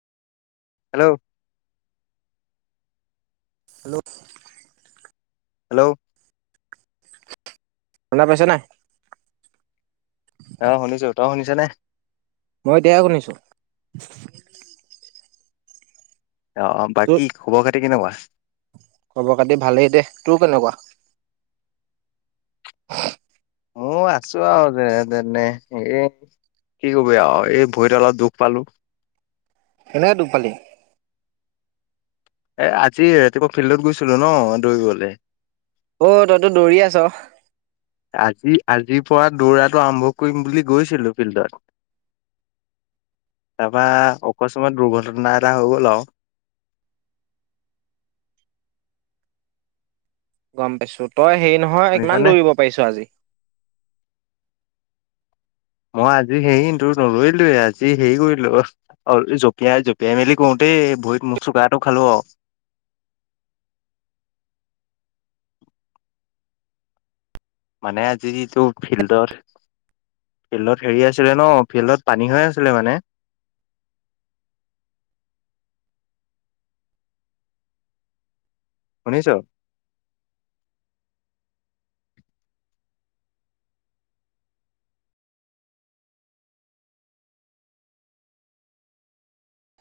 Hello hello hello শুনা পাইছ নাই? আহ শুনিছো তই শুনিছ নে। মই এতিয়াহে শুনিছো। অ অ তোৰ বাকী খবৰ খাতি। এতিয়া কেনেকুৱা খবৰ খাতি ভালেই দে তোৰ কেনেকুৱা? হো মই আছো আৰু যে তেনে এই কি কবি আৰু এই ভৰি ডালত দুখ পালো। কেনেকে দুখ পালি এ আজি ৰাতিপুৱা ফিল্ডত গৈছিলো ন দৌৰিবলৈ অ তইতো দৌৰি আছ আজি আজিৰ পৰা দৌৰাটো আৰম্ভ কৰিম বুলি গৈছিলো ফিল্ডত, তাৰপা অকস্মাত দুৰ্ঘটনা এটা হৈ গল আৰু গম পাইছো তই হেৰি নহয় ইমান শুনিছানে দৌৰিব পাৰিছো আজি মই আজি হেৰি ত নদৌৰিলোঁ য়ে, আজি হেৰি কৰিলো অ জঁপিয়াই জঁপিয়াই মেলি কৰোঁতেই ভৰিত মোচোকাটো খালো আৰু। মানে আজিটো ফিল্ডত ফিল্ডত হেৰি আছিলে ন ফিল্ডত পানী হৈ আছিলে মানে। শুনিছ